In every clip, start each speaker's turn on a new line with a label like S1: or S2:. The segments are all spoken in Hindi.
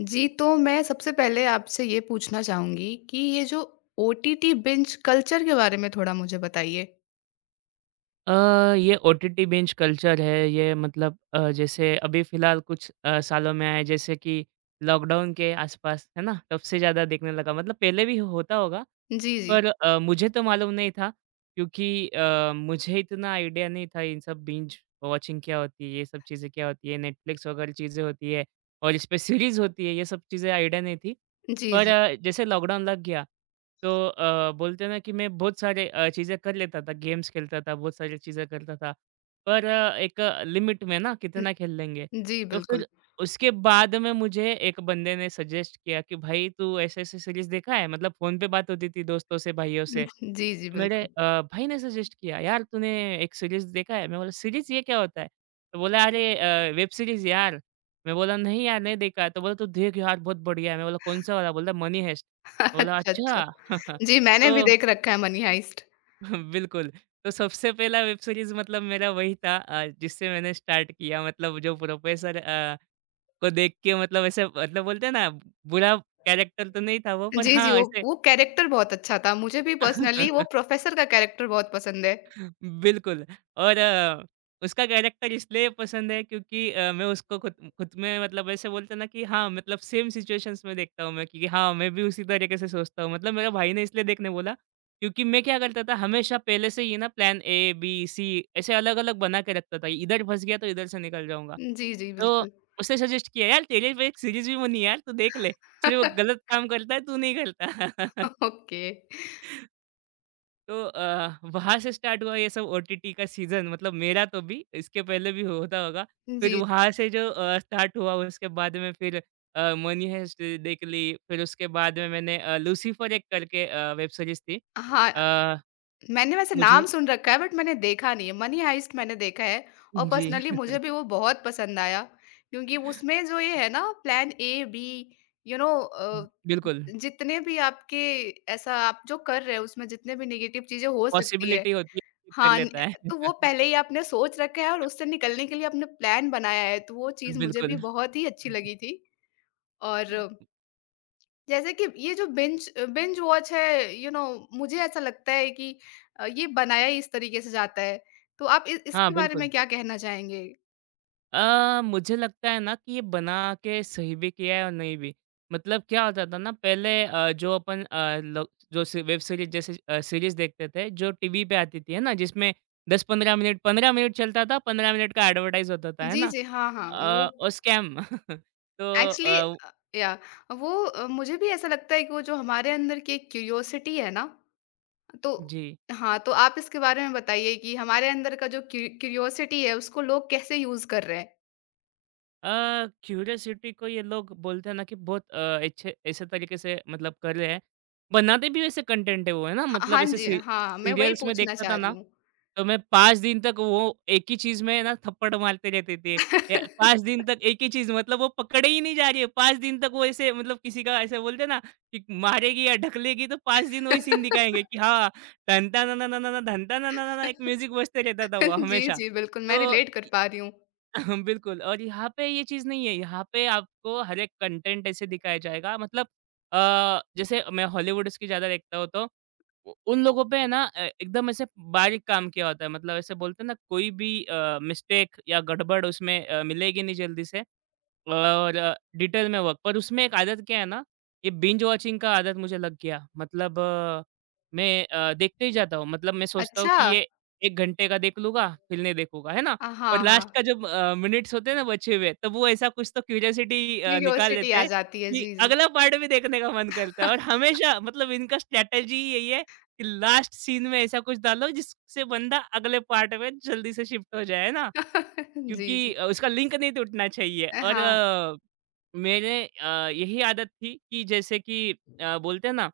S1: जी, तो मैं सबसे पहले आपसे ये पूछना चाहूँगी कि ये जो ओटीटी बिंज कल्चर के बारे में थोड़ा मुझे बताइए?
S2: अ, ये ओटीटी बिंज कल्चर है, ये मतलब जैसे अभी फ़िलहाल कुछ सालों में आया है, जैसे कि लॉकडाउन के आसपास, है ना? तब से ज़्यादा देखने लगा, मतलब पहले भी होता होगा,
S1: जी, जी।
S2: पर मुझे तो मालूम नहीं था क्योंकि मुझे इतना आइडिया नहीं था इन सब बिंज वॉचिंग क्या होती है, ये सब चीज़ें क्या होती है, नेटफ्लिक्स वगैरह चीज़ें होती है और इस पे सीरीज़ होती है, ये सब चीज़ें आइडिया नहीं थी।
S1: जी,
S2: पर
S1: जी।
S2: जैसे लॉकडाउन लग गया तो बोलते हैं ना कि मैं बहुत सारे चीज़ें कर लेता था, गेम्स खेलता था, बहुत सारी चीज़ें करता था। पर एक लिमिट में ना
S1: उ,
S2: कितना खेल लेंगे।
S1: जी,
S2: तो
S1: बिल्कुल।
S2: फिर उसके बाद में मुझे एक बंदे ने सजेस्ट किया कि भाई तू ऐसे-ऐसे सीरीज़ देखा है? मतलब फ़ोन पे बात होती थी दोस्तों से, भाइयों
S1: न-
S2: से।
S1: जी, जी,
S2: मेरे
S1: बिल्कुल।
S2: भाई ने सजेस्ट किया, "यार तूने एक सीरीज़ देखा है?" मैं बोला, "सीरीज़ ये क्या होता है?" तो बोला, "अरे वेब सीरीज़ यार।" मैं बोला, "नहीं यार, नहीं देखा है।" तो बोला, "तू देख यार बहुत बढ़िया है।" मैं बोला, "कौन सा वाला?" बोला, "मनी हेस्ट।" मैं बोला,
S1: अच्छा, अच्छा।
S2: "अच्छा।"
S1: जी, मैंने भी
S2: तो
S1: देख रखा है मनी हाइस्ट।
S2: बिल्कुल, तो सबसे पहला वेब सीरीज़ मतलब मेरा वही था जिससे मैंने स्टार्ट किया मतलब जो प्रोफेसर को देख के मतलब ऐसे मतलब बोलते हैं ना बुरा कैरेक्टर तो नहीं था वो पर
S1: जी, जी,
S2: हाँ,
S1: वो
S2: ऐसे।
S1: वो कैरेक्टर बहुत अच्छा था। मुझे भी पर्सनली वो प्रोफ़ेसर का कैरेक्टर बहुत पसंद है।
S2: बिल्कुल। और उसका कैरेक्टर इसलिए पसंद है क्योंकि मैं उसको खुद खुद में मतलब ऐसे बोलते हैं ना कि हाँ मतलब सेम सिचुएशंस में देखता हूँ मैं कि हाँ मैं भी उसी तरीके से सोचता हूँ मतलब मेरा भाई ने इसलिए देखने बोला क्योंकि मैं क्या करता था हमेशा पहले से ही ना प्लान ए बी सी ऐसे अलग अलग बना के रखता था इधर फंस गया तो इधर से निकल जाऊंगा।
S1: जी, जी,
S2: तो
S1: बिल्कुल।
S2: उसने सजेस्ट किया यार तेरे पे एक सीरीज भी बनी है यार तू देख ले, सिर्फ वो गलत काम करता है तू नहीं करता।
S1: ओके।
S2: तो वहाँ से स्टार्ट हुआ ये सब ओटीटी का सीज़न मतलब मेरा तो भी, इसके पहले भी होता होगा। फिर
S1: जी।
S2: वहाँ से जो स्टार्ट हुआ उसके बाद में फिर मनी हाइस्ट देख ली, फिर उसके बाद में मैंने लूसिफर एक करके वेब सीरीज़ थी।
S1: हाँ,
S2: अ,
S1: मैंने वैसे
S2: मुझे
S1: नाम सुन रखा है बट मैंने देखा नहीं है। मनी हाइस्ट मैंने देखा है और
S2: जी।
S1: पर्सनली मुझे भी वो बहुत पसंद आया क्योंकि उसमें जो ये है ना plan A B, you know,
S2: बिल्कुल,
S1: जितने भी आपके ऐसा आप जो कर रहे हो उसमें जितने भी नेगेटिव चीजें हो सकती है।
S2: पॉसिबिलिटी होती है, कर
S1: हाँ,
S2: लेता है।
S1: तो वो पहले ही आपने सोच रखा है और उससे निकलने के लिए आपने प्लान बनाया है तो वो चीज मुझे भी
S2: बिल्कुल।
S1: बहुत ही अच्छी लगी थी। और जैसे कि ये जो बिंज बिंज वॉच है, यू नो, मुझे ऐसा लगता है कि ये बनाया ही इस तरीके से जाता है। तो आप इ
S2: हाँ,
S1: इसके बारे
S2: बिल्कुल।
S1: में क्या कहना चाहेंगे?
S2: मुझे लगता है ना कि ये बना के सही भी किया है और नहीं भी। मतलब क्या होता था ना पहले जो अपन लो जो सी वेब सीरीज़ जैसे सीरीज़ देखते थे जो टीवी पे आती थी, है ना? जिसमें 10-15 मिनट 15 मिनट चलता था, 15 मिनट का एडवर्टाइज़ होता था, है
S1: जी,
S2: ना?
S1: जी। हाँ, हाँ। वो
S2: और स्कैम। तो
S1: एक्चुअली
S2: अ,
S1: अ, या मुझे भी ऐसा लगता है कि वो जो हमारे अंदर की एक क्यूरियोसिटी है ना, तो
S2: जी।
S1: हाँ, तो आप इसके बारे में बताइए कि हमारे अंदर का जो क्यूरियोसिटी है उसको लोग कैसे यूज़ कर रहे हैं?
S2: क्यूरियोसिटी को ये लोग बोलते हैं ना कि बहुत अच्छे ऐसे तरीके से मतलब कर रहे हैं। बनाते भी वैसे कंटेंट है वो, है ना?
S1: ह
S2: मतलब
S1: हाँ
S2: ऐसे
S1: जी,
S2: सी
S1: हाँ, मैं वही
S2: सीरियल्स में
S1: पूछना
S2: देखता था
S1: चाह रही
S2: ना,
S1: हूँ।
S2: तो मैं 5 दिन तक वो एक ही चीज़ में ना थप्पड़ मारते रहते थे। ए 5 दिन तक एक ही चीज़ मतलब वो पकड़े ही नहीं जा रही है। 5 दिन तक वो ऐसे मतलब किसी का ऐसे बोलते हैं ना कि मारेगी या ढकलेगी तो 5 दिन वही सीन दिखाएँगे कि हाँ, धन ता ना ना ना ना ना धन ता ना ना ना ना एक म्यूज़िक बजते रहता था वो
S1: जी,
S2: हमेशा।
S1: जी, बिल्कुल मैं
S2: तो
S1: रिलेट कर पा रही हूँ।
S2: बिल्कुल और यहाँ पे ये चीज़ नहीं है, यहाँ पे आपको हर एक कंटेंट ऐसे दिखाया जाएगा मतलब जैसे मैं हॉलीवुड्स की ज़्यादा देखता हूँ तो उ उन लोगों पे है ना एकदम ऐसे बारीक काम किया होता है। मतलब ऐसे बोलते हैं ना कोई भी मिस्टेक या गड़बड़ उसमें मिलेगी नहीं जल्दी से। और डिटेल में वर्क पर उसमें एक आदत क्या है ना, ये बिंज वॉचिंग का आदत मुझे लग गया। मतलब मैं देखते ही जाता हूँ। मतलब मैं सोचता हूँ कि
S1: अच्छा!
S2: ये 1 घंटे का देख लूँगा, फिर नहीं देखूँगा, है ना? और
S1: हाँ,
S2: लास्ट
S1: हाँ,
S2: का जब मिनट्स होते हैं ना बचे हुए, तब वो ऐसा कुछ तो क्यूरियोसिटी निकाल
S1: क्यूरियोसिटी
S2: लेते
S1: आ
S2: हैं
S1: जाती है,
S2: कि
S1: जी, जी।
S2: अगला पार्ट भी देखने का मन करता है और हमेशा मतलब इनका स्ट्रैटेजी ही यही है कि लास्ट सीन में ऐसा कुछ डालो जिससे बंदा अगले पार्ट में जल्दी से शिफ्ट हो जाए, है ना?
S1: जी,
S2: क्योंकि
S1: जी।
S2: उसका लिंक नहीं टूटना चाहिए और
S1: हाँ,
S2: अ, मेरे यही आदत थी कि जैसे कि बोलते हैं ना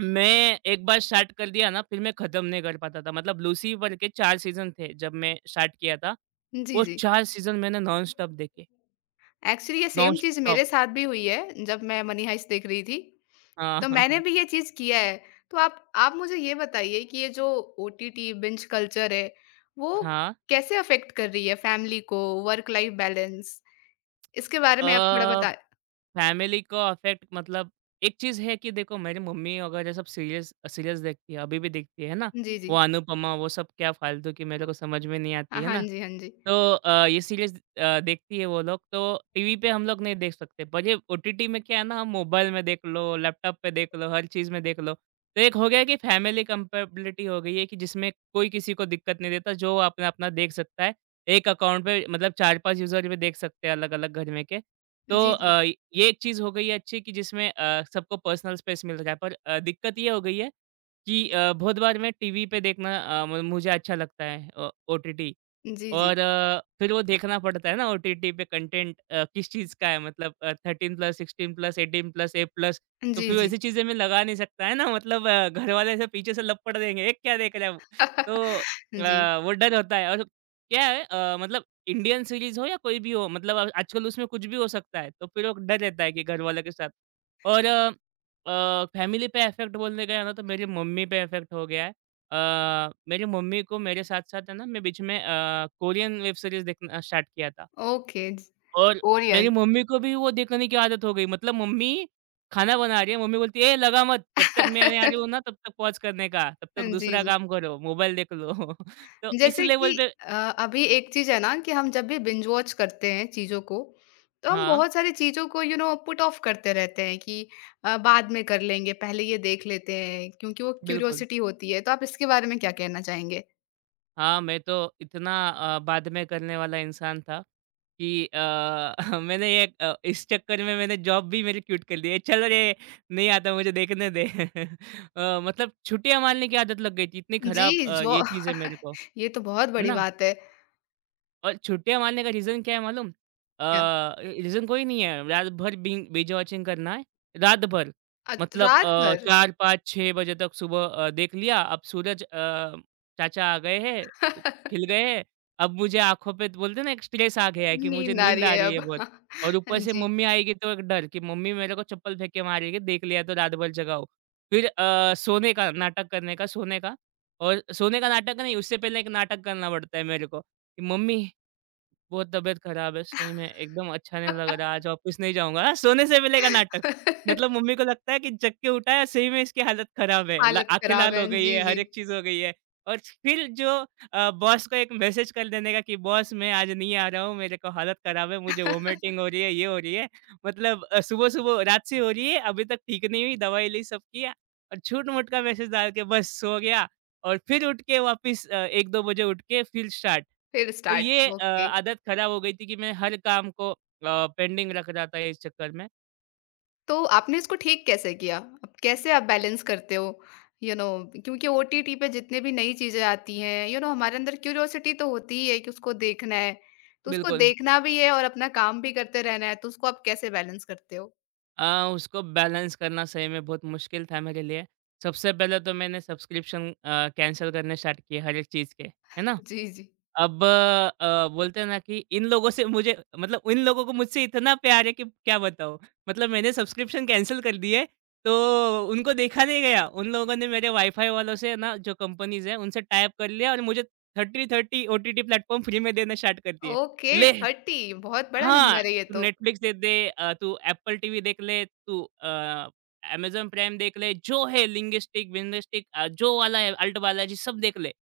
S2: मैं एक बार स्टार्ट कर दिया ना फिर मैं खत्म नहीं कर पाता था मतलब लूसीफर के 4 सीजन थे जब मैं स्टार्ट किया था। वो
S1: जी, जी।
S2: 4 सीजन मैंने नॉन स्टॉप देखे,
S1: एक्चुअली ये
S2: नॉन
S1: सेम चीज़
S2: स्टॉप।
S1: मेरे साथ भी हुई है, जब मैं मनी हाइस्ट देख रही थी,
S2: हाँ,
S1: तो
S2: हाँ,
S1: मैंने
S2: हाँ।
S1: भी ये चीज़ किया है। तो आप मुझे ये बताइए कि ये जो ओटीटी बिंज कल्चर है, वो कैसे अफ़ेक्ट कर रही है फैमिली को, वर्क लाइफ बैलेंस? इसके बारे में आप थोड़ा
S2: हाँ,
S1: बता।
S2: फैमिली को अफेक्ट मतलब एक चीज है कि देखो मेरी मम्मी अगर ये सब सीरियस सीरियस देखती है अभी भी देखती है ना
S1: जी,
S2: वो
S1: जी।
S2: अनुपमा वो सब क्या फालतू की मेरे को समझ में नहीं आती है
S1: हाँ
S2: ना
S1: जी, हाँ जी।
S2: तो ये सीरीज देखती है वो लोग तो टीवी पे हम लोग नहीं देख सकते पर ये ओटीटी में क्या है ना हम मोबाइल में देख लो लैपटॉप पे देख लो हर चीज में देख लो। तो एक हो गया कि फैमिली कंपेबिलिटी हो गई है कि जिसमें कोई किसी को दिक्कत नहीं देता जो अपना अपना देख सकता है, एक अकाउंट पे मतलब चार पांच यूजर भी देख सकते हैं अलग अलग घर में के। तो
S1: जी, जी।
S2: ये एक चीज़ हो गई है अच्छी कि जिसमें सबको पर्सनल स्पेस मिल रहा है। पर दिक्कत ये हो गई है कि बहुत बार मैं टीवी पे देखना म मुझे अच्छा लगता है ओटीटी।
S1: जी, जी।
S2: और फिर वो देखना पड़ता है ना ओटीटी पे कंटेंट किस चीज़ का है मतलब 13 plus, 16 plus, 18 plus, A plus. तो
S1: जी,
S2: फिर
S1: जी।
S2: वैसी चीज़ें मैं लगा नहीं सकता है ना मतलब घरवाले ऐसे पीछे से लपड़ देंगे, "ये क्या देख रहा है वो?" तो
S1: जी।
S2: वो डर होता है और क्या है मतलब इंडियन सीरीज़ हो या कोई भी हो मतलब आजकल उसमें कुछ भी हो सकता है, तो फिर वो डर रहता है कि घरवालों के साथ। और फैमिली पे इफ़ेक्ट बोलने गया ना तो मेरी मम्मी पे इफ़ेक्ट हो गया है। अ, मेरी मम्मी को मेरे साथ-साथ है ना, मैं बीच में कोरियन वेब सीरीज़ देखना स्टार्ट किया था
S1: ओके, ज
S2: और मेरी
S1: कोरियन।
S2: मम्मी को भी वो देखने की आदत हो गई। मतलब मम्मी खाना बना रही है, मम्मी बोलती है, "ए लगा मत, जब तक मैं आने आ रही हूँ ना, तब तक पॉज़ करने का, तब तक
S1: हाँ, जी,
S2: दूसरा
S1: जी।
S2: काम करो, मोबाइल देख लो।" तो इस
S1: जैसे
S2: लेवल
S1: कि
S2: पे।
S1: अ, अभी एक चीज़ है ना कि हम जब भी बिंज वॉच करते हैं चीज़ों को, तो हम
S2: हाँ,
S1: बहुत सारी चीज़ों को, यू नो, पुट ऑफ करते रहते हैं कि बाद में कर लेंगे, पहले ये देख लेते हैं क्योंकि वो
S2: बिल्कुल।
S1: क्यूरियोसिटी होती है। तो आप इसके बारे में क्या कहना चाहेंगे?
S2: हाँ, मैं तो इतना बाद में करने वाला इंसान था। कि मैंने ये इस चक्कर में मैंने जॉब भी मेरी क्विट कर दी है। चलो रे, नहीं आता मुझे देखने दे। मतलब छुट्टियाँ मारने की आदत लग गई थी। इतनी खराब
S1: जी, जो।
S2: ये चीज़ है मेरे को,
S1: ये तो बहुत
S2: है
S1: बड़ी
S2: ना?
S1: बात है।
S2: और छुट्टियाँ मारने का रीज़न क्या है मालूम?
S1: क्या?
S2: रीज़न कोई नहीं है, रात भर बिंग बिंज वॉचिंग करना है, रात भर।
S1: अत
S2: मतलब
S1: रात भर?
S2: 4-5-6 बजे तक सुबह देख लिया, अब सूरज चाचा आ गए हैं, उ खिल गए हैं, अब मुझे आँखों पे बोलते हैं ना एक स्ट्रेस आ गया है कि मुझे
S1: नींद आ
S2: नींद
S1: रही
S2: आ
S1: है
S2: रही है
S1: अब।
S2: बहुत। और
S1: हाँ
S2: ऊपर से
S1: जी।
S2: मम्मी आएगी तो एक डर कि मम्मी मेरे को चप्पल फेंक के मारेगी, देख लिया तो रात भर जगाओ। फिर सोने का नाटक करने का, सोने का। और सोने का नाटक नहीं, उससे पहले एक नाटक करना पड़ता है मेरे को कि मम्मी बहुत तबीयत खराब है, सही में एकदम अच्छा नहीं लग रहा, आज ऑफिस नहीं जाऊँगा। हाँ, सोने से मिलेगा नाटक। मतलब मम्मी को लगता है कि जग के उठा है, सही में इसकी हालत खराब है, ल
S1: हालत
S2: आँखें
S1: खराब
S2: लाल
S1: है।
S2: हो गई
S1: जी,
S2: है, हर
S1: जी।
S2: एक चीज़ हो गई है। और फिर जो बॉस को एक मैसेज कर देने का कि बॉस मैं आज नहीं आ रहा हूँ, मेरे को हालत खराब है, मुझे वॉमिटिंग हो रही है, ये हो रही है। मतलब सुबह-सुबह रात से हो रही है, अभी तक ठीक नहीं हुई, दवाई ली, सब किया और झूठ-मूठ का मैसेज डाल के बस सो गया। और फिर उठ के वापस 1-2 बजे उठ के फिर स्टार्ट।
S1: फिर
S2: तो
S1: स्टार्ट,
S2: ये
S1: ओके।
S2: आदत खराब हो गई थी कि मैं हर काम को पेंडिंग रख रहा था इस चक्कर में।
S1: तो आपने इसको ठीक कैसे किया? अब कैसे आप बैलेंस करते हो? यू नो, क्योंकि ओटीटी पे जितने भी नई चीज़ें आती हैं, यू नो, हमारे अंदर क्यूरियोसिटी तो होती ही है कि उसको देखना है। तो उसको
S2: बिल्कुल।
S1: देखना भी है और अपना काम भी करते रहना है, तो उसको आप कैसे बैलेंस करते हो?
S2: अ, उसको बैलेंस करना सही में बहुत मुश्किल था मेरे लिए। सबसे पहले तो मैंने सब्सक्रिप्शन कैंसल करने स्टार्ट किए हर एक चीज़ के, है ना?
S1: जी, जी।
S2: अब बोलते हैं ना कि इन लोगों से मुझे मतलब इन लोगों को मुझसे इतना प्यार है कि क्या बताऊँ? मतलब मैंने सब्सक्रिप्शन कैंसल कर दिए, तो उनको देखा नहीं गया। उन लोगों ने मेरे वाई-फाई वालों से ना जो कंपनीज़ हैं, उनसे टाई अप कर लिया और मुझे 30-30 ओटीटी प्लेटफ़ॉर्म फ्री में देना स्टार्ट कर दिए।
S1: ओके,
S2: ले!
S1: 30 बहुत बड़ा
S2: हां।
S1: नंबर है ये
S2: तू
S1: तो।
S2: Netflix देख दे, तू Apple TV देख ले, तू Amazon प्राइम देख ले, जो है लिंग्विस्टिक, विंग्विस्टिक जो वाला है, अल्ट बालाजी सब देख ले।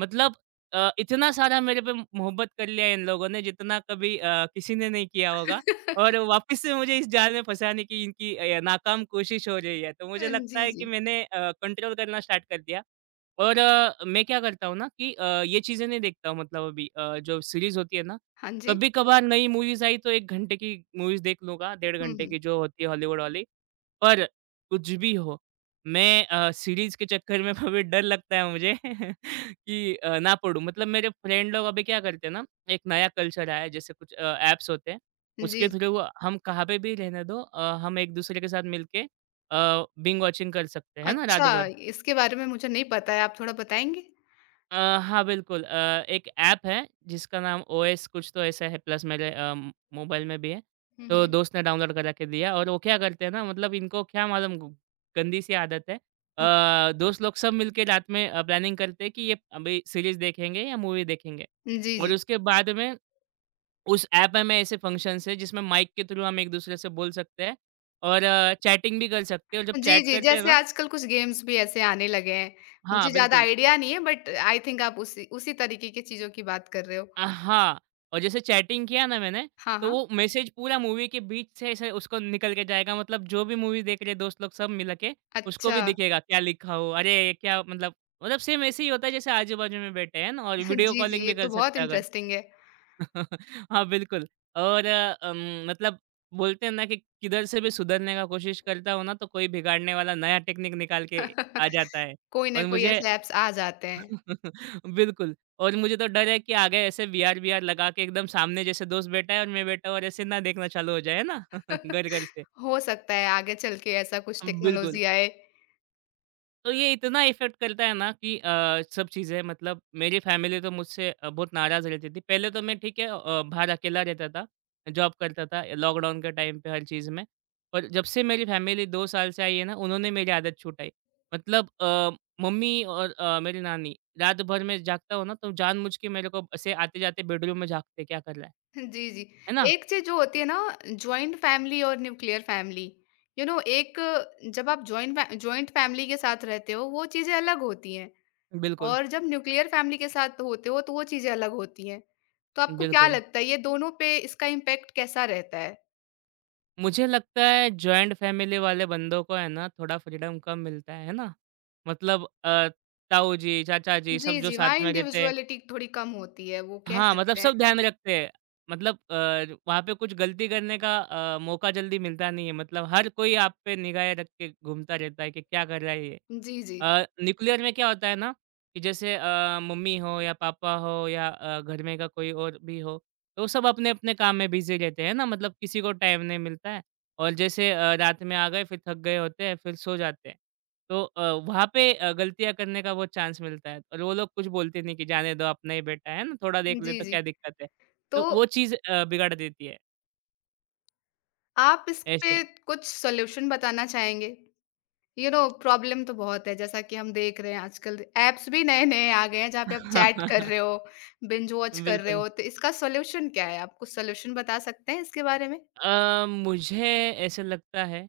S2: मतलब इतना सारा मेरे पे मोहब्बत कर लिया है इन लोगों ने जितना कभी किसी ने नहीं किया होगा और वापस से मुझे इस जाल में फँसाने की इनकी नाकाम कोशिश हो रही है। तो मुझे लगता
S1: जी,
S2: है कि
S1: जी।
S2: मैंने कंट्रोल करना स्टार्ट कर दिया। और मैं क्या करता हूँ ना कि ये चीज़ें नहीं देखता हूँ। मतलब अभी जो सीरीज़ होती है ना,
S1: हाँ जी।
S2: कभी कभार नई मूवीज़ आई तो 1 घंटे की मूवीज़ देख लूँगा, डेढ़
S1: हुँ,
S2: घंटे
S1: हुँ।
S2: की जो होती है हॉलीवुड वाली। पर कुछ भी हो, मैं सीरीज़ के चक्कर में कभी डर लगता है मुझे कि ना पडूँ। मतलब मेरे फ्रेंड लोग अभी क्या करते हैं ना, एक नया कल्चर आया है जैसे कुछ ऐप्स होते हैं,
S1: जी।
S2: उसके
S1: जी।
S2: थ्रू हम कहाँ पे भी रहने दो, हम एक-दूसरे के साथ मिलके बिंज वॉचिंग कर सकते हैं, है ना, रात
S1: अच्छा,
S2: भर।
S1: इसके बारे में मुझे नहीं पता है, आप थोड़ा बताएँगे?
S2: अ, हाँ, बिल्कुल एक ऐप है जिसका नाम ओएस कुछ तो ऐसा है प्लस मेरे मोबाइल में भी है।
S1: हुँ,
S2: तो
S1: हुँ।
S2: दोस्त ने डाउनलोड करा के दिया और वो क्या करते हैं ना। मतलब इनको क्या मालूम, ग गंदी-सी आदत है।
S1: अ,
S2: दोस्त लोग सब मिलके रात में प्लानिंग करते हैं कि ये अभी सीरीज़ देखेंगे या मूवी देखेंगे।
S1: जी,
S2: और
S1: जी।
S2: उसके बाद में उस ऐप में ऐसे फ़ंक्शंस हैं जिसमें माइक के थ्रू हम एक-दूसरे से बोल सकते हैं और चैटिंग भी कर सकते हैं, और जब
S1: जी,
S2: चैट
S1: जी।
S2: करते हैं
S1: जैसे
S2: ना।
S1: आजकल कुछ गेम्स भी ऐसे आने लगे हैं।
S2: हाँ,
S1: मुझे ज़्यादा
S2: बिल्कुल।
S1: आइडिया नहीं है बट आई थिंक आप उसी उसी तरीके की चीज़ों की बात कर रहे हो।
S2: हाँ, और जैसे चैटिंग किया ना मैंने,
S1: हाँ,
S2: तो
S1: हाँ।
S2: वो मैसेज पूरा मूवी के बीच से ऐसे उसको निकल के जाएगा। मतलब जो भी मूवी देख रहे दोस्त लोग सब मिल के, उसको
S1: अच्छा।
S2: भी दिखेगा क्या लिखा हो, अरे ये क्या मतलब, मतलब सेम ऐसे ही होता है जैसे आजू-बाजू में बैठे हैं ना, और वीडियो
S1: जी, जी।
S2: कॉलिंग
S1: ये
S2: भी कर
S1: तो बहुत
S2: सकते हैं अगर।
S1: इंटरेस्टिंग है।
S2: हाँ, बिल्कुल। और मतलब बोलते हैं ना कि किधर से भी सुधरने का कोशिश करता हो ना, तो कोई बिगाड़ने वाला नया टेक्नीक निकाल के आ जाता है।
S1: कोई ना
S2: और
S1: कोई
S2: मुझे
S1: ऐसे ऐप्स आ जाते हैं।
S2: बिल्कुल, और मुझे तो डर है कि आगे ऐसे वीआर-वीआर लगा के एकदम सामने जैसे दोस्त बैठा है और मैं बैठा हूँ और ऐसे ना देखना चालू हो जाए, है ना? घर-घर से।
S1: हो सकता है आगे चल के ऐसा कुछ
S2: बिल्कुल।
S1: टेक्नोलॉज़ी आए।
S2: तो ये इतना इफ़ेक्ट करता है ना कि सब चीज़ें, मतलब मेरी फैमिली तो मुझसे बहुत नाराज़ रहती थी। पहले तो मैं ठीक है बाहर अकेला रहता था, जॉब करता था लॉकडाउन के टाइम पे हर चीज़ में। पर जब से मेरी फैमिली 2 साल से आई है ना, उन्होंने मेरी आदत छुटाई। मतलब मम्मी और मेरी नानी, रात भर मैं जागता हूँ ना, तो जानबूझ के मेरे को ऐसे आते-जाते बेडरूम में झाँकते क्या कर रहा
S1: जी, जी।
S2: है ना?
S1: एक चीज़ जो होती है ना, जॉइंट फैमिली और न्यूक्लियर फैमिली, यू नो, एक जब आप जॉइंट फैमिली के साथ रहते हो, वो चीज़ें अलग होती हैं।
S2: बिल्कुल,
S1: और जब न्यूक्लियर फैमिली के साथ होते हो, तो वो चीज़ें अलग होती हैं। तो आपको क्या
S2: बिल्कुल।
S1: लगता है ये दोनों पे इसका इम्पैक्ट कैसा रहता है?
S2: मुझे लगता है जॉइंट फैमिली वाले बंदों को है ना थोड़ा फ्रीडम कम मिलता है ना? मतलब ताऊ जी, चाचा जी सब
S1: जी,
S2: जो
S1: जी, वहाँ
S2: साथ में रहते हैं।
S1: इंडिविजुअलिटी थोड़ी कम होती है, वो कह
S2: हाँ, मतलब
S1: सकते हैं।
S2: सब ध्यान रखते हैं। मतलब वहाँ पे कुछ गलती करने का मौका जल्दी मिलता नहीं है। मतलब हर कोई आप पे निगाहें रख के घूमता रहता है कि क्या कर रहा है ये?
S1: जी, जी।
S2: न्यूक्लियर में क्या होता है ना कि जैसे मम्मी हो या पापा हो या घर में का कोई और भी हो, तो सब अपने अपने काम में बिजी रहते हैं ना। मतलब किसी को टाइम नहीं मिलता है, और जैसे रात में आ गए फिर थक गए होते हैं, फिर सो जाते हैं, तो वहाँ पे गलतियाँ करने का बहुत चांस मिलता है, और वो लोग कुछ बोलते नहीं कि जाने दो अपना ही बेटा है ना थोड़ा देख ले,
S1: जी,
S2: तो
S1: जी।
S2: क्या दिक्कत है।
S1: तो
S2: तो वो चीज़ बिगाड़ देती है
S1: आप इस
S2: ऐसे।
S1: पे कुछ सॉल्यूशन बताना चाहेंगे? यू नो, प्रॉब्लम तो बहुत है, जैसा कि हम देख रहे हैं आजकल ऐप्स भी नए-नए आ गए हैं, जहाँ पे आप चैट कर रहे हो, बिंज वॉच कर रहे
S2: बिल्कुल,
S1: हो, तो इसका सॉल्यूशन क्या है? आप कुछ सॉल्यूशन बता सकते हैं इसके बारे में?
S2: मुझे ऐसा लगता है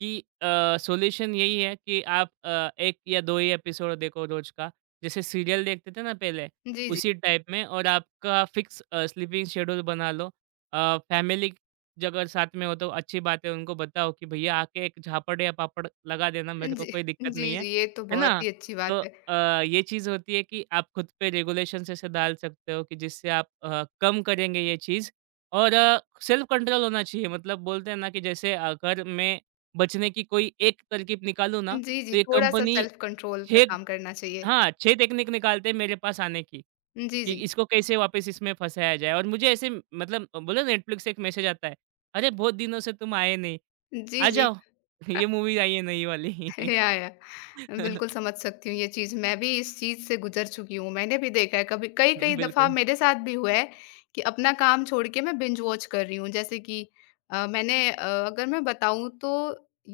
S2: कि सॉल्यूशन यही है कि आप 1 या 2 ही एपिसोड देखो रोज का। जैसे सीरियल देखते थे ना पहले,
S1: जी, जी।
S2: उसी टाइप में, और आपका फिक्स स्लीपिंग शेड्यूल बना लो। फैमिली ज अगर साथ में हो तो अच्छी बात है, उनको बताओ कि भैया आके एक झापड़ या पापड़ लगा देना, मेरे को
S1: जी,
S2: कोई दिक्कत नहीं
S1: जी,
S2: है।
S1: जी, ये तो
S2: है
S1: बहुत
S2: ना?
S1: ही अच्छी
S2: तो
S1: बात है।
S2: ये चीज़ होती है कि आप खुद पे रेगुलेशंस ऐसे डाल सकते हो कि जिससे आप कम करेंगे ये चीज़। और सेल्फ कंट्रोल होना चाहिए। मतलब बोलते हैं ना कि जैसे अगर मैं बचने की कोई एक तरकीब निकालूँ ना,
S1: जी,
S2: तो
S1: जी,
S2: ये
S1: थोड़ा-सा
S2: कंपनी
S1: सेल्फ कंट्रोल पे
S2: 6,
S1: काम करना चाहिए।
S2: हाँ, 6 टेक्निक निकालते हैं मेरे पास आने की,
S1: जी,
S2: कि
S1: जी।
S2: इसको कैसे वापस इसमें फँसाया जाए और मुझे ऐसे मतलब बोले नेटफ्लिक्स से एक मैसेज आता है, "अरे! बहुत दिनों से तुम आए नहीं,
S1: जी,
S2: आ
S1: जी।
S2: जाओ, ये मूवी आई है नई वाली।"
S1: या, या। बिल्कुल समझ सकती हूँ ये चीज़, मैं भी इस चीज़ से गुज़र चुकी हूँ। मैंने भी देखा है, कभी कई-कई दफ़ा
S2: बिल्कुल,
S1: मेरे साथ भी हुआ है कि अपना काम छोड़ के मैं बिंज वॉच कर रही हूँ। जैसे कि अ, मैंने अ, अगर मैं बताऊँ तो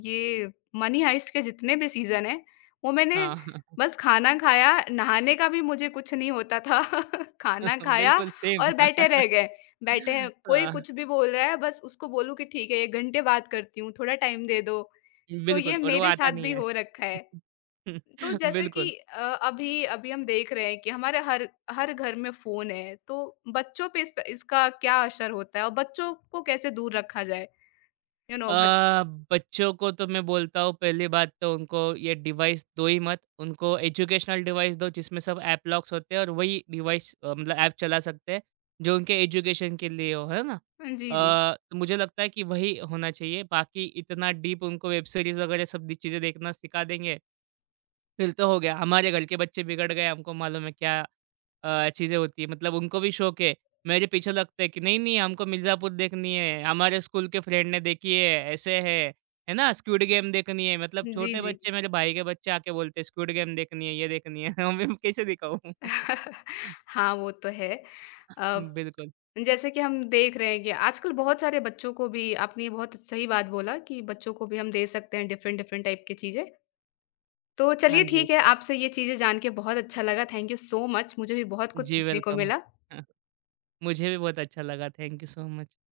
S1: ये मनी हाइस्ट के जितने भी सीज़न हैं, वो मैंने
S2: हाँ,
S1: बस खाना खाया, नहाने का भी मुझे कुछ नहीं होता था। खाना खाया
S2: बिल्कुल सेम।
S1: और बैठे रह गए। बैठे हैं, कोई
S2: हाँ,
S1: कुछ भी बोल रहा है बस उसको बोलूँ कि ठीक है 1 घंटे बात करती हूँ, थोड़ा टाइम दे दो। तो ये
S2: बिल्कुल। और वो
S1: मेरे
S2: आता
S1: साथ
S2: नहीं
S1: भी
S2: है।
S1: हो रखा है। तो जैसे कि
S2: बिल्कुल।
S1: अ, अभी अभी हम देख रहे हैं कि हमारे हर हर घर में फ़ोन है, तो बच्चों पे इसका इसका क्या असर होता है और बच्चों को कैसे दूर रखा जाए? यू
S2: अ,
S1: नो बच
S2: बच्चों को तो मैं बोलता हूँ पहली बात तो उनको ये डिवाइस दो ही मत, उनको एजुकेशनल डिवाइस दो जिसमें सब ऐप लॉक्स होते हैं और वही डिवाइस मतलब ऐप चला सकते हैं जो उनके एजुकेशन के लिए हो, है ना?
S1: हाँ, जी, जी।
S2: तो मुझे लगता है कि वही होना चाहिए, बाकी इतना डीप उनको वेब सीरीज़ वगैरह सब दी चीज़ें देखना सिखा देंगे फिर तो हो गया, हमारे घर के बच्चे बिगड़ गए, हमको मालूम है क्या चीज़ें होती हैं, मतलब उनको भी शौक है। मेरे पीछे लगते हैं कि नहीं-नहीं हमको मिर्ज़ापुर देखनी है, हमारे स्कूल के फ्रेंड ने देखी है, ऐसे है ना? स्क्विड गेम देखनी है, मतलब
S1: जी,
S2: छोटे
S1: जी।
S2: बच्चे मेरे भाई के बच्चे आके बोलते हैं स्क्विड गेम देखनी है, ये देखनी है, मैं कैसे दिखाऊँ?
S1: हाँ, वो तो है। अ,
S2: बिल्कुल,
S1: जैसे कि हम देख रहे हैं कि आजकल बहुत सारे बच्चों को भी आपने ये बहुत सही बात बोला कि बच्चों को भी हम दे सकते हैं डिफ़रेंट-डिफ़रेंट टाइप की चीज़ें। तो
S2: हाँ
S1: चलिए
S2: जी।
S1: ठीक है, आपसे ये चीज़ें जान के बहुत अच्छा लगा। थैंक यू सो मच, मुझे भी बहुत कुछ
S2: जी,
S1: सीखने को
S2: वेलकम।
S1: मिला।
S2: मुझे भी बहुत अच्छा लगा, थैंक यू सो मच।